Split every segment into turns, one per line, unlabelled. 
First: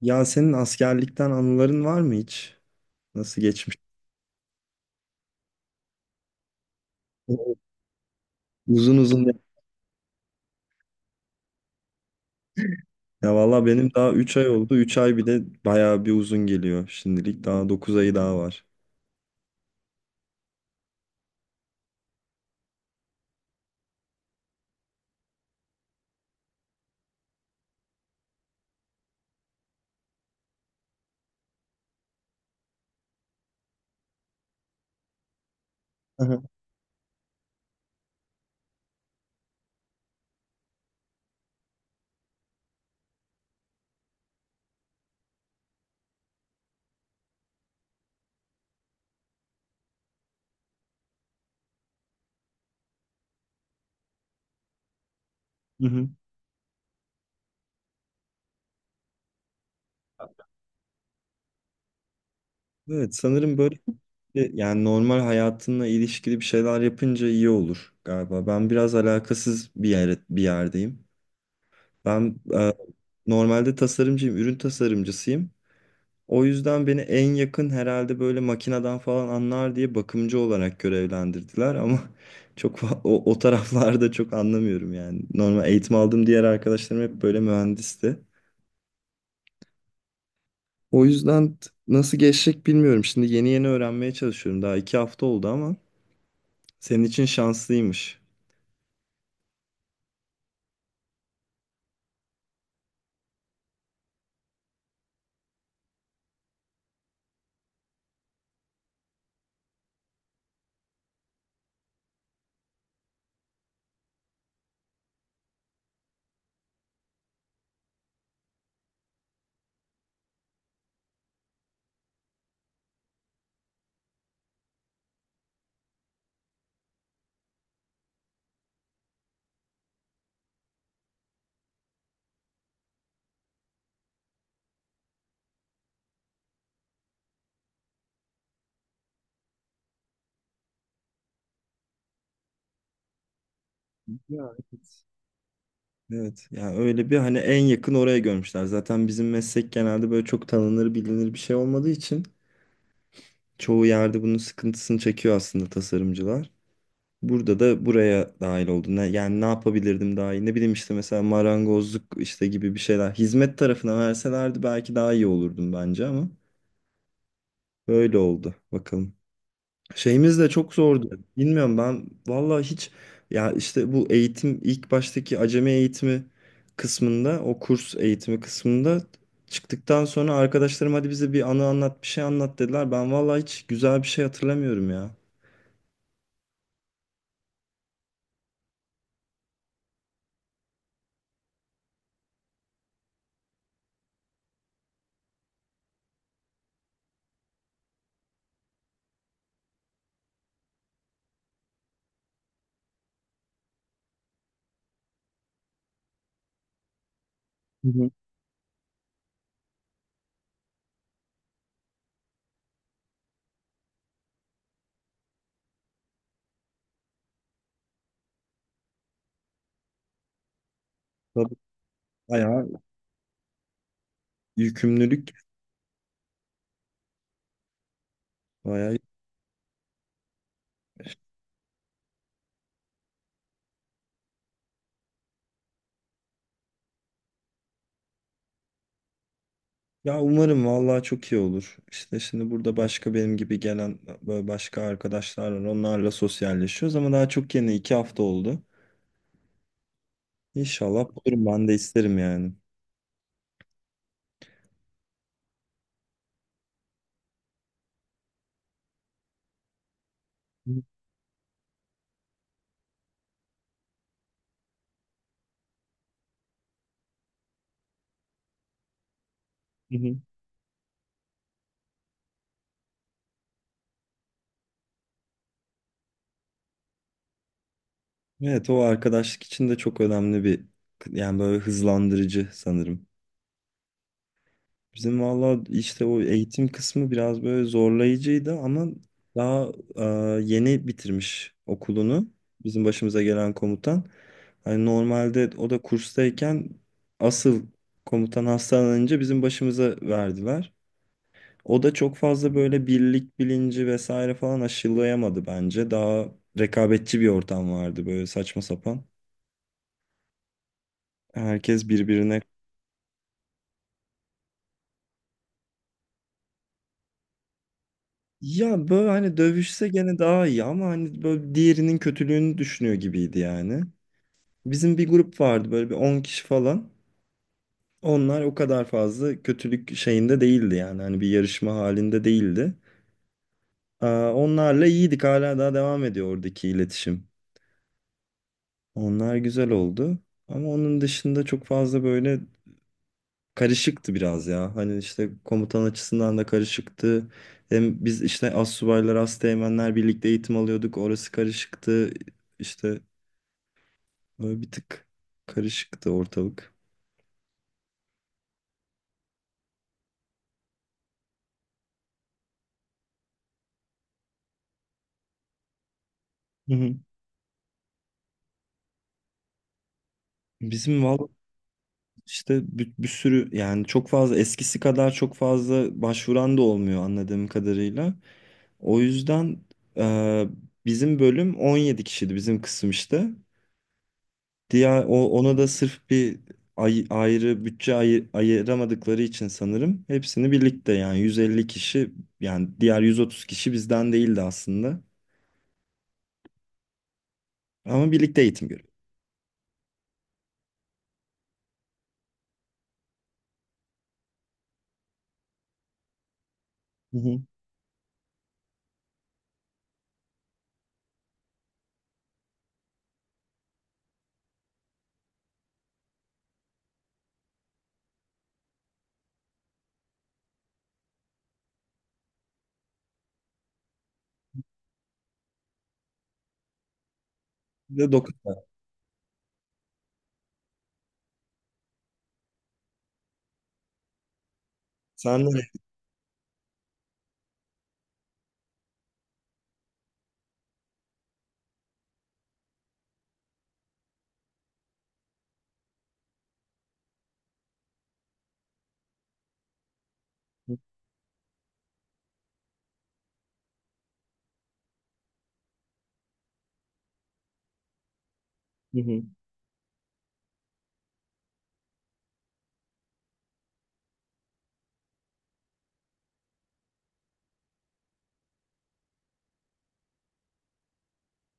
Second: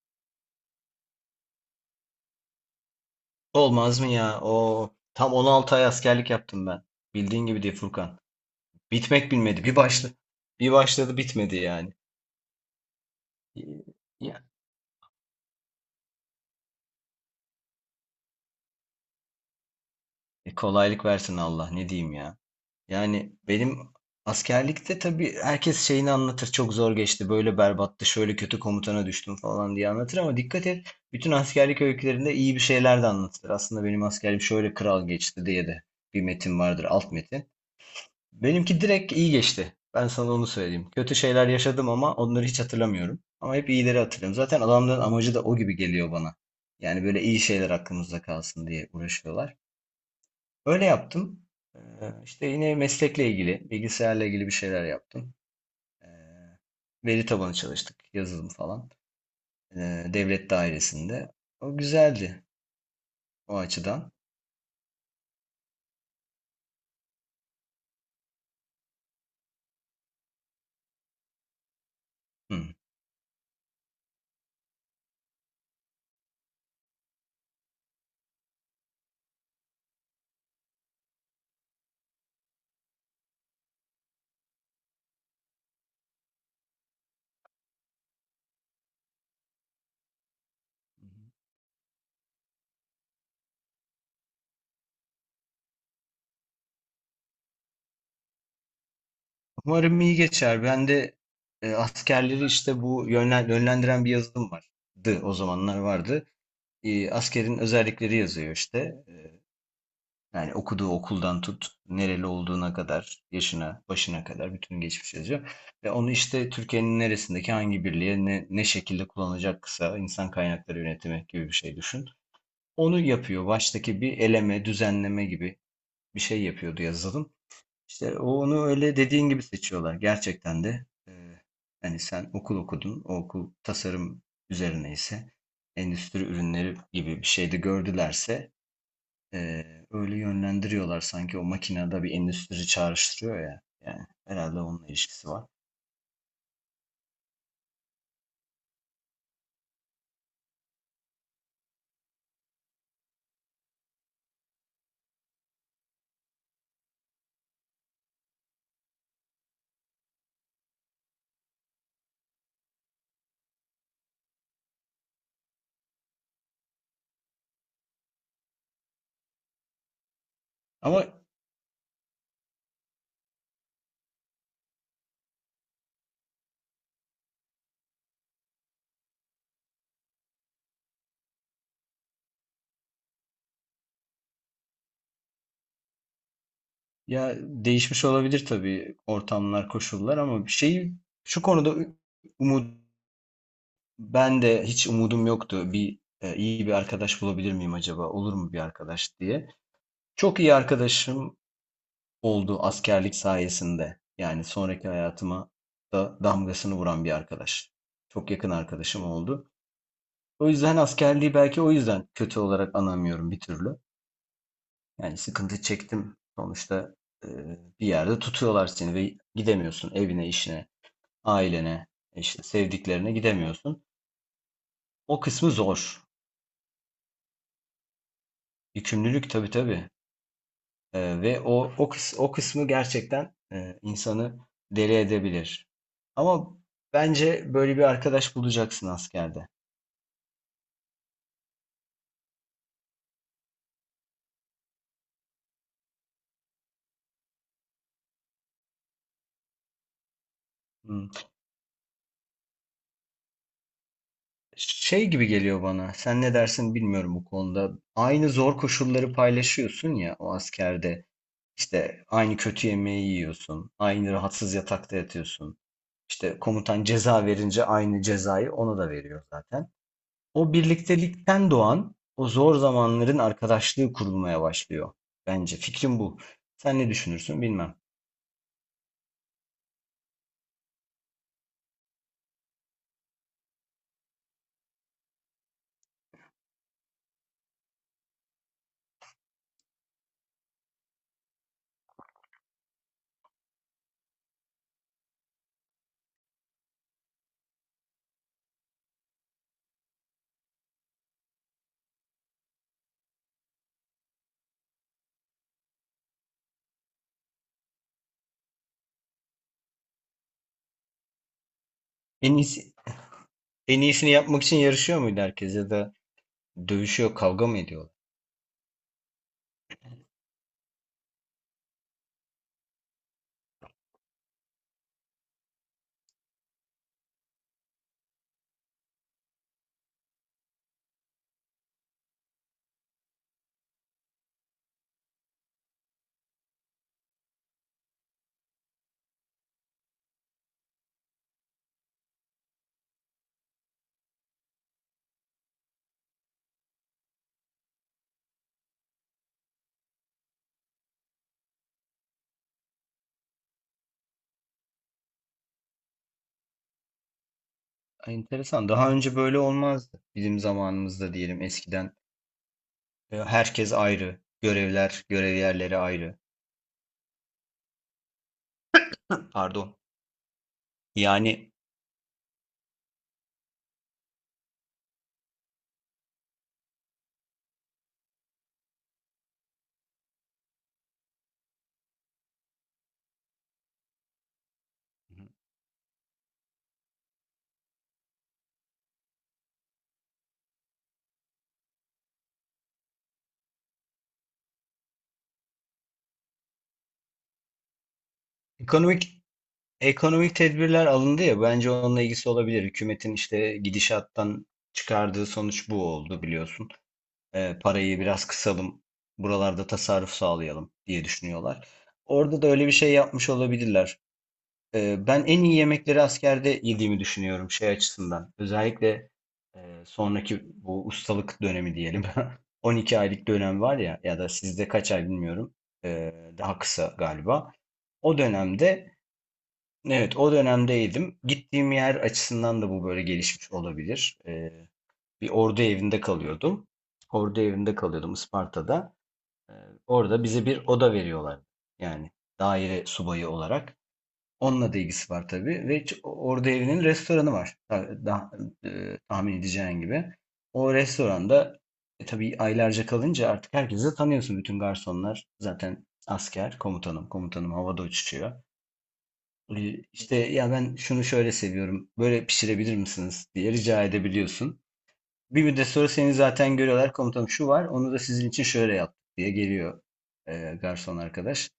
Ya senin askerlikten anıların var mı hiç? Nasıl geçmiş?
Olmaz mı ya? O tam 16 ay askerlik yaptım ben. Bildiğin gibi değil Furkan.
Uzun
Bitmek
uzun.
bilmedi. Bir başladı bitmedi yani.
Ya valla benim daha 3
Ya,
ay oldu. 3 ay bir de bayağı bir uzun geliyor şimdilik. Daha 9 ayı daha var.
kolaylık versin Allah ne diyeyim ya. Yani benim askerlikte tabii herkes şeyini anlatır. Çok zor geçti. Böyle berbattı. Şöyle kötü komutana düştüm falan diye anlatır ama dikkat et. Bütün askerlik öykülerinde iyi bir şeyler de anlatılır. Aslında benim askerliğim şöyle kral geçti diye de bir
Aha.
metin vardır. Alt metin. Benimki direkt iyi geçti. Ben sana onu söyleyeyim. Kötü şeyler yaşadım ama onları hiç hatırlamıyorum. Ama hep iyileri hatırlıyorum. Zaten adamların amacı da o gibi geliyor bana. Yani böyle iyi şeyler aklımızda kalsın diye uğraşıyorlar. Öyle yaptım. Ee, işte yine meslekle ilgili, bilgisayarla ilgili bir şeyler yaptım.
Hı
Ee,
hı.
veri tabanı çalıştık, yazılım falan. Devlet dairesinde. O güzeldi
Evet,
o
sanırım böyle
açıdan.
yani normal hayatınla ilişkili bir şeyler yapınca iyi olur galiba. Ben biraz alakasız bir yerdeyim. Ben
Hı.
normalde tasarımcıyım, ürün tasarımcısıyım. O yüzden beni en yakın herhalde böyle makineden falan anlar diye bakımcı olarak görevlendirdiler ama o taraflarda çok anlamıyorum yani. Normal eğitim aldığım diğer arkadaşlarım hep böyle mühendisti. O yüzden nasıl geçecek bilmiyorum. Şimdi yeni yeni öğrenmeye çalışıyorum. Daha 2 hafta oldu ama senin için şanslıymış.
Umarım iyi geçer. Ben de askerleri işte bu yönlendiren bir yazılım vardı. O zamanlar vardı. Askerin özellikleri yazıyor işte. E, yani okuduğu okuldan tut, nereli olduğuna kadar, yaşına, başına kadar bütün geçmiş yazıyor. Ve onu işte Türkiye'nin neresindeki hangi birliğe ne şekilde kullanacaksa insan kaynakları yönetimi gibi bir şey düşün. Onu yapıyor. Baştaki bir eleme, düzenleme gibi bir şey yapıyordu yazılım. İşte onu öyle dediğin gibi seçiyorlar gerçekten de. Hani sen okul okudun, o okul tasarım üzerine ise endüstri ürünleri gibi bir şeyde gördülerse öyle yönlendiriyorlar sanki o makinede bir endüstri çağrıştırıyor ya. Yani
Ya,
herhalde onunla
evet.
ilişkisi var.
Evet, yani öyle bir hani en yakın oraya görmüşler. Zaten bizim meslek genelde böyle çok tanınır bilinir bir şey olmadığı için çoğu yerde bunun sıkıntısını çekiyor aslında tasarımcılar. Burada da buraya dahil oldum. Yani ne yapabilirdim daha iyi? Ne bileyim işte mesela marangozluk işte gibi bir şeyler. Hizmet tarafına verselerdi belki daha iyi olurdum bence ama böyle oldu. Bakalım. Şeyimiz de çok
Ama
zordu. Bilmiyorum ben vallahi hiç. Ya işte bu eğitim ilk baştaki acemi eğitimi kısmında, o kurs eğitimi kısmında çıktıktan sonra arkadaşlarım hadi bize bir anı anlat bir şey anlat dediler. Ben vallahi hiç güzel bir şey hatırlamıyorum ya.
ya değişmiş olabilir tabii ortamlar, koşullar ama bir şey şu konuda umut ben de hiç umudum yoktu. Bir iyi bir arkadaş bulabilir miyim acaba? Olur mu bir arkadaş diye. Çok iyi arkadaşım oldu askerlik sayesinde. Yani sonraki hayatıma da damgasını vuran bir arkadaş.
Hı hı.
Çok yakın arkadaşım oldu. O yüzden askerliği belki o yüzden kötü olarak anamıyorum bir türlü. Yani sıkıntı çektim. Sonuçta e, bir yerde tutuyorlar seni ve gidemiyorsun evine, işine,
Tabii.
ailene, işte
Bayağı
sevdiklerine gidemiyorsun. O
yükümlülük,
kısmı zor.
bayağı.
Yükümlülük tabii tabii. Ve o kısmı gerçekten, insanı deli edebilir. Ama bence böyle bir arkadaş bulacaksın askerde.
Ya umarım vallahi çok iyi olur. İşte şimdi burada başka benim gibi gelen böyle başka arkadaşlar var. Onlarla sosyalleşiyoruz ama daha çok yeni 2 hafta oldu. İnşallah
Hımm.
bulurum, ben de isterim yani.
Şey gibi geliyor bana, sen ne dersin bilmiyorum bu konuda. Aynı zor koşulları paylaşıyorsun ya o
Hı
askerde. İşte aynı kötü yemeği yiyorsun, aynı rahatsız yatakta yatıyorsun. İşte komutan ceza verince aynı cezayı ona da veriyor zaten.
hı.
O birliktelikten doğan, o zor zamanların arkadaşlığı kurulmaya başlıyor. Bence fikrim bu. Sen ne düşünürsün bilmem.
Evet, o arkadaşlık için de çok önemli bir, yani böyle hızlandırıcı sanırım. Bizim valla işte o eğitim kısmı biraz böyle zorlayıcıydı ama daha e, yeni bitirmiş okulunu bizim başımıza gelen komutan. Hani normalde o da kurstayken asıl komutan hastalanınca bizim başımıza verdiler. O da çok fazla böyle birlik bilinci vesaire falan aşılayamadı bence. Daha rekabetçi bir ortam vardı, böyle saçma sapan. Herkes
En
birbirine.
iyisi, en iyisini yapmak için yarışıyor muydu herkes ya da dövüşüyor, kavga mı ediyorlar?
Ya böyle hani dövüşse gene daha iyi ama hani böyle diğerinin kötülüğünü düşünüyor gibiydi yani. Bizim bir grup vardı, böyle bir 10 kişi falan. Onlar o kadar fazla kötülük şeyinde değildi yani. Hani bir yarışma halinde değildi. Aa, onlarla iyiydik, hala daha devam ediyor oradaki iletişim. Onlar güzel oldu. Ama onun dışında çok fazla böyle karışıktı biraz ya. Hani işte komutan açısından da karışıktı. Hem biz işte astsubaylar, asteğmenler birlikte eğitim alıyorduk. Orası karışıktı. İşte böyle bir tık karışıktı ortalık.
Ay, enteresan. Daha önce böyle olmazdı. Bizim zamanımızda diyelim eskiden herkes ayrı, görevler, görev yerleri ayrı.
Hı hı.
Pardon.
Bizim valla
Yani
işte bir sürü yani çok fazla eskisi kadar çok fazla başvuran da olmuyor anladığım kadarıyla. O yüzden e, bizim bölüm 17 kişiydi, bizim kısım işte. Diğer ona da sırf bir ayrı bütçe ayıramadıkları için sanırım hepsini birlikte, yani 150 kişi, yani diğer 130 kişi bizden değildi aslında. Ama birlikte eğitim görüyor.
ekonomik ekonomik tedbirler alındı ya bence onunla ilgisi olabilir. Hükümetin işte gidişattan çıkardığı sonuç bu oldu biliyorsun.
Hı hı.
Parayı biraz kısalım, buralarda tasarruf sağlayalım diye düşünüyorlar. Orada da öyle bir şey yapmış olabilirler. Ben en iyi yemekleri askerde yediğimi düşünüyorum şey açısından. Özellikle sonraki bu ustalık dönemi diyelim. 12 aylık dönem var ya ya da sizde kaç ay bilmiyorum. E, daha kısa galiba.
Ve
O
dokuz.
dönemde evet o dönemdeydim. Gittiğim yer açısından da bu böyle gelişmiş olabilir. Bir
Sen
ordu
de.
evinde kalıyordum. Ordu evinde kalıyordum Isparta'da. Ee, Orada bize bir oda veriyorlar. Yani daire subayı olarak. Onunla da ilgisi var tabii. Ve orada evinin restoranı var. Tahmin edeceğin gibi. O restoranda tabii aylarca kalınca artık herkesi de tanıyorsun. Bütün garsonlar zaten asker, komutanım. Komutanım havada uçuşuyor.
Hı hı.
İşte ya ben şunu şöyle seviyorum. Böyle pişirebilir misiniz diye rica edebiliyorsun. Bir müddet sonra seni zaten görüyorlar komutanım şu var onu da sizin için şöyle yaptık diye geliyor garson arkadaş.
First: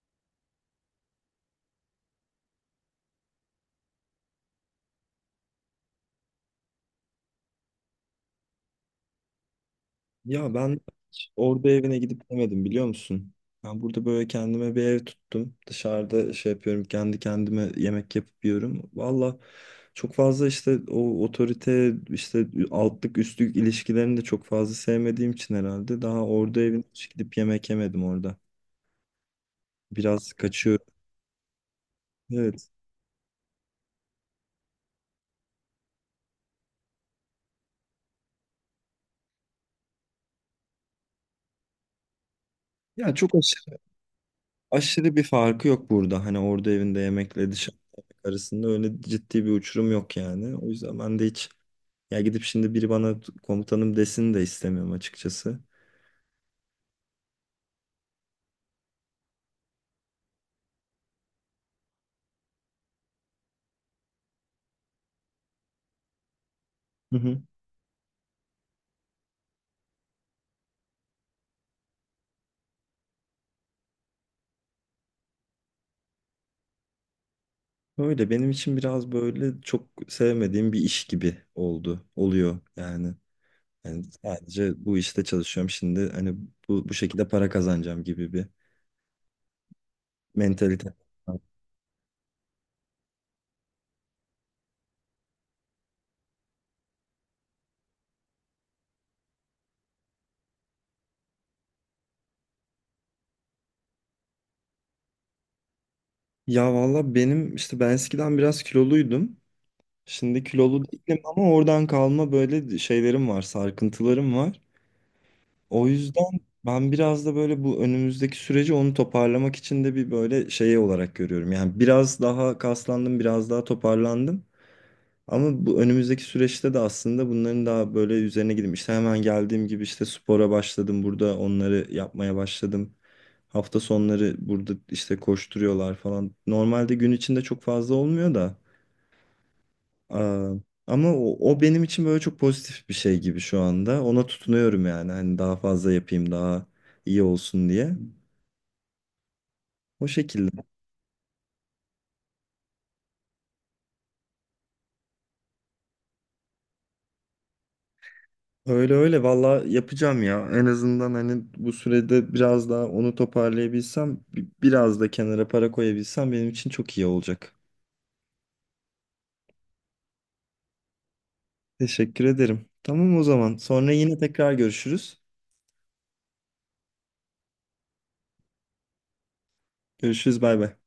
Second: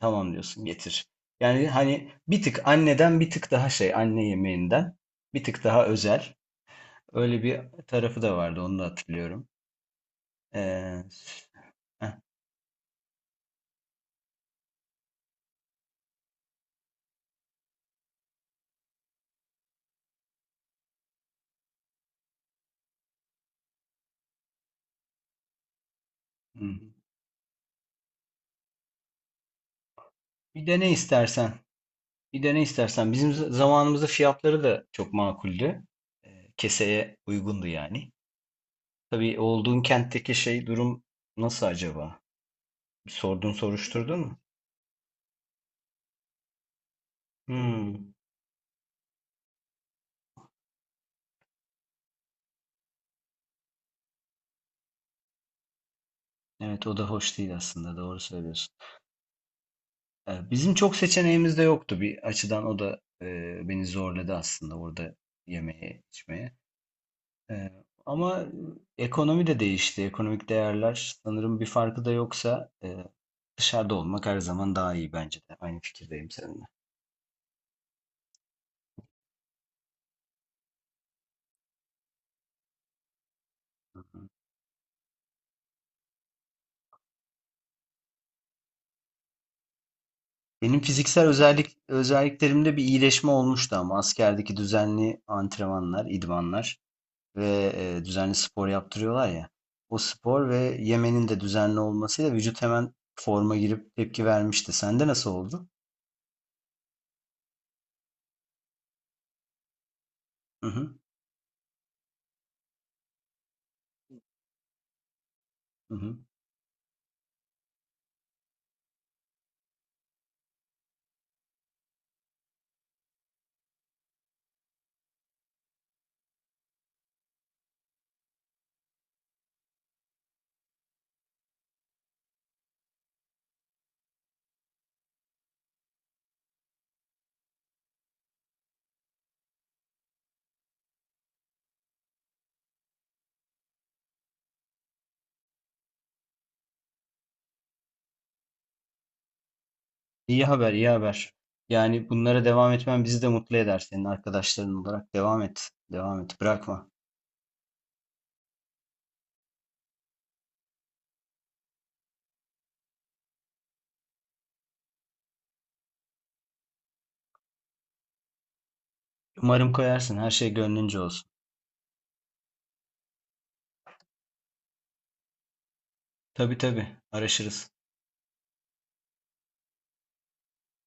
Tamam diyorsun getir. Yani hani bir tık anneden bir tık daha anne yemeğinden bir tık daha özel. Öyle bir tarafı da vardı onu da hatırlıyorum.
Ya ben.
E,
Orada evine
heh,
gidip demedim biliyor musun? Ben burada böyle kendime bir ev tuttum. Dışarıda şey yapıyorum, kendi kendime yemek yapıp yiyorum. Valla çok fazla işte o otorite işte altlık üstlük ilişkilerini de çok fazla sevmediğim için herhalde daha orada
hı.
evine hiç gidip yemek yemedim orada. Biraz
bir de
kaçıyorum.
ne istersen bir de ne
Evet.
istersen bizim zamanımızda fiyatları da çok makuldü. Keseye uygundu yani. Tabii olduğun kentteki şey durum nasıl acaba? Bir
Ya çok
sordun
aşırı,
soruşturdun mu?
aşırı bir farkı yok burada. Hani orada evinde yemekle dışarıda
Hmm.
yemek arasında öyle ciddi bir uçurum yok yani. O yüzden ben de hiç. Ya gidip şimdi biri bana komutanım desin de istemiyorum açıkçası.
Evet o da hoş değil aslında doğru söylüyorsun. Bizim çok seçeneğimiz de yoktu bir açıdan o da beni zorladı aslında orada yemeğe içmeye.
Hı hı.
Ee, Ama ekonomi de değişti. Ekonomik değerler sanırım bir farkı da yoksa dışarıda olmak her zaman daha iyi bence de. Aynı fikirdeyim seninle.
Öyle benim için biraz böyle çok sevmediğim bir iş gibi oldu. Oluyor yani. Yani sadece bu işte çalışıyorum şimdi. Hani bu şekilde para kazanacağım gibi bir
Benim
mentalite.
fiziksel özelliklerimde bir iyileşme olmuştu ama askerdeki düzenli antrenmanlar, idmanlar ve, düzenli spor yaptırıyorlar ya. O spor ve yemenin de düzenli olmasıyla vücut hemen forma girip tepki vermişti. Sende nasıl oldu?
Ya valla benim işte ben eskiden biraz kiloluydum. Şimdi
Hı
kilolu
hı,
değilim ama oradan kalma böyle şeylerim var, sarkıntılarım var. O
hı hı.
yüzden ben biraz da böyle bu önümüzdeki süreci onu toparlamak için de bir böyle şey olarak görüyorum. Yani biraz daha kaslandım, biraz daha toparlandım. Ama bu önümüzdeki süreçte de aslında bunların daha böyle üzerine gideyim. İşte hemen geldiğim gibi işte spora başladım. Burada onları yapmaya başladım. Hafta sonları burada işte koşturuyorlar falan. Normalde gün içinde çok fazla olmuyor da. Aa, ama o benim için böyle çok pozitif bir şey gibi şu anda. Ona tutunuyorum yani. Hani daha fazla yapayım, daha iyi olsun diye. O
İyi
şekilde.
haber, iyi haber. Yani bunlara devam etmen bizi de mutlu eder senin arkadaşların olarak. Devam et, devam et, bırakma.
Öyle öyle valla yapacağım ya. En azından hani bu sürede biraz daha onu toparlayabilsem, biraz da kenara para koyabilsem benim için çok iyi olacak.
Umarım koyarsın, her şey gönlünce olsun.
Teşekkür ederim. Tamam o zaman. Sonra yine tekrar görüşürüz.
Tabii tabii, araşırız.
Görüşürüz, bay bay.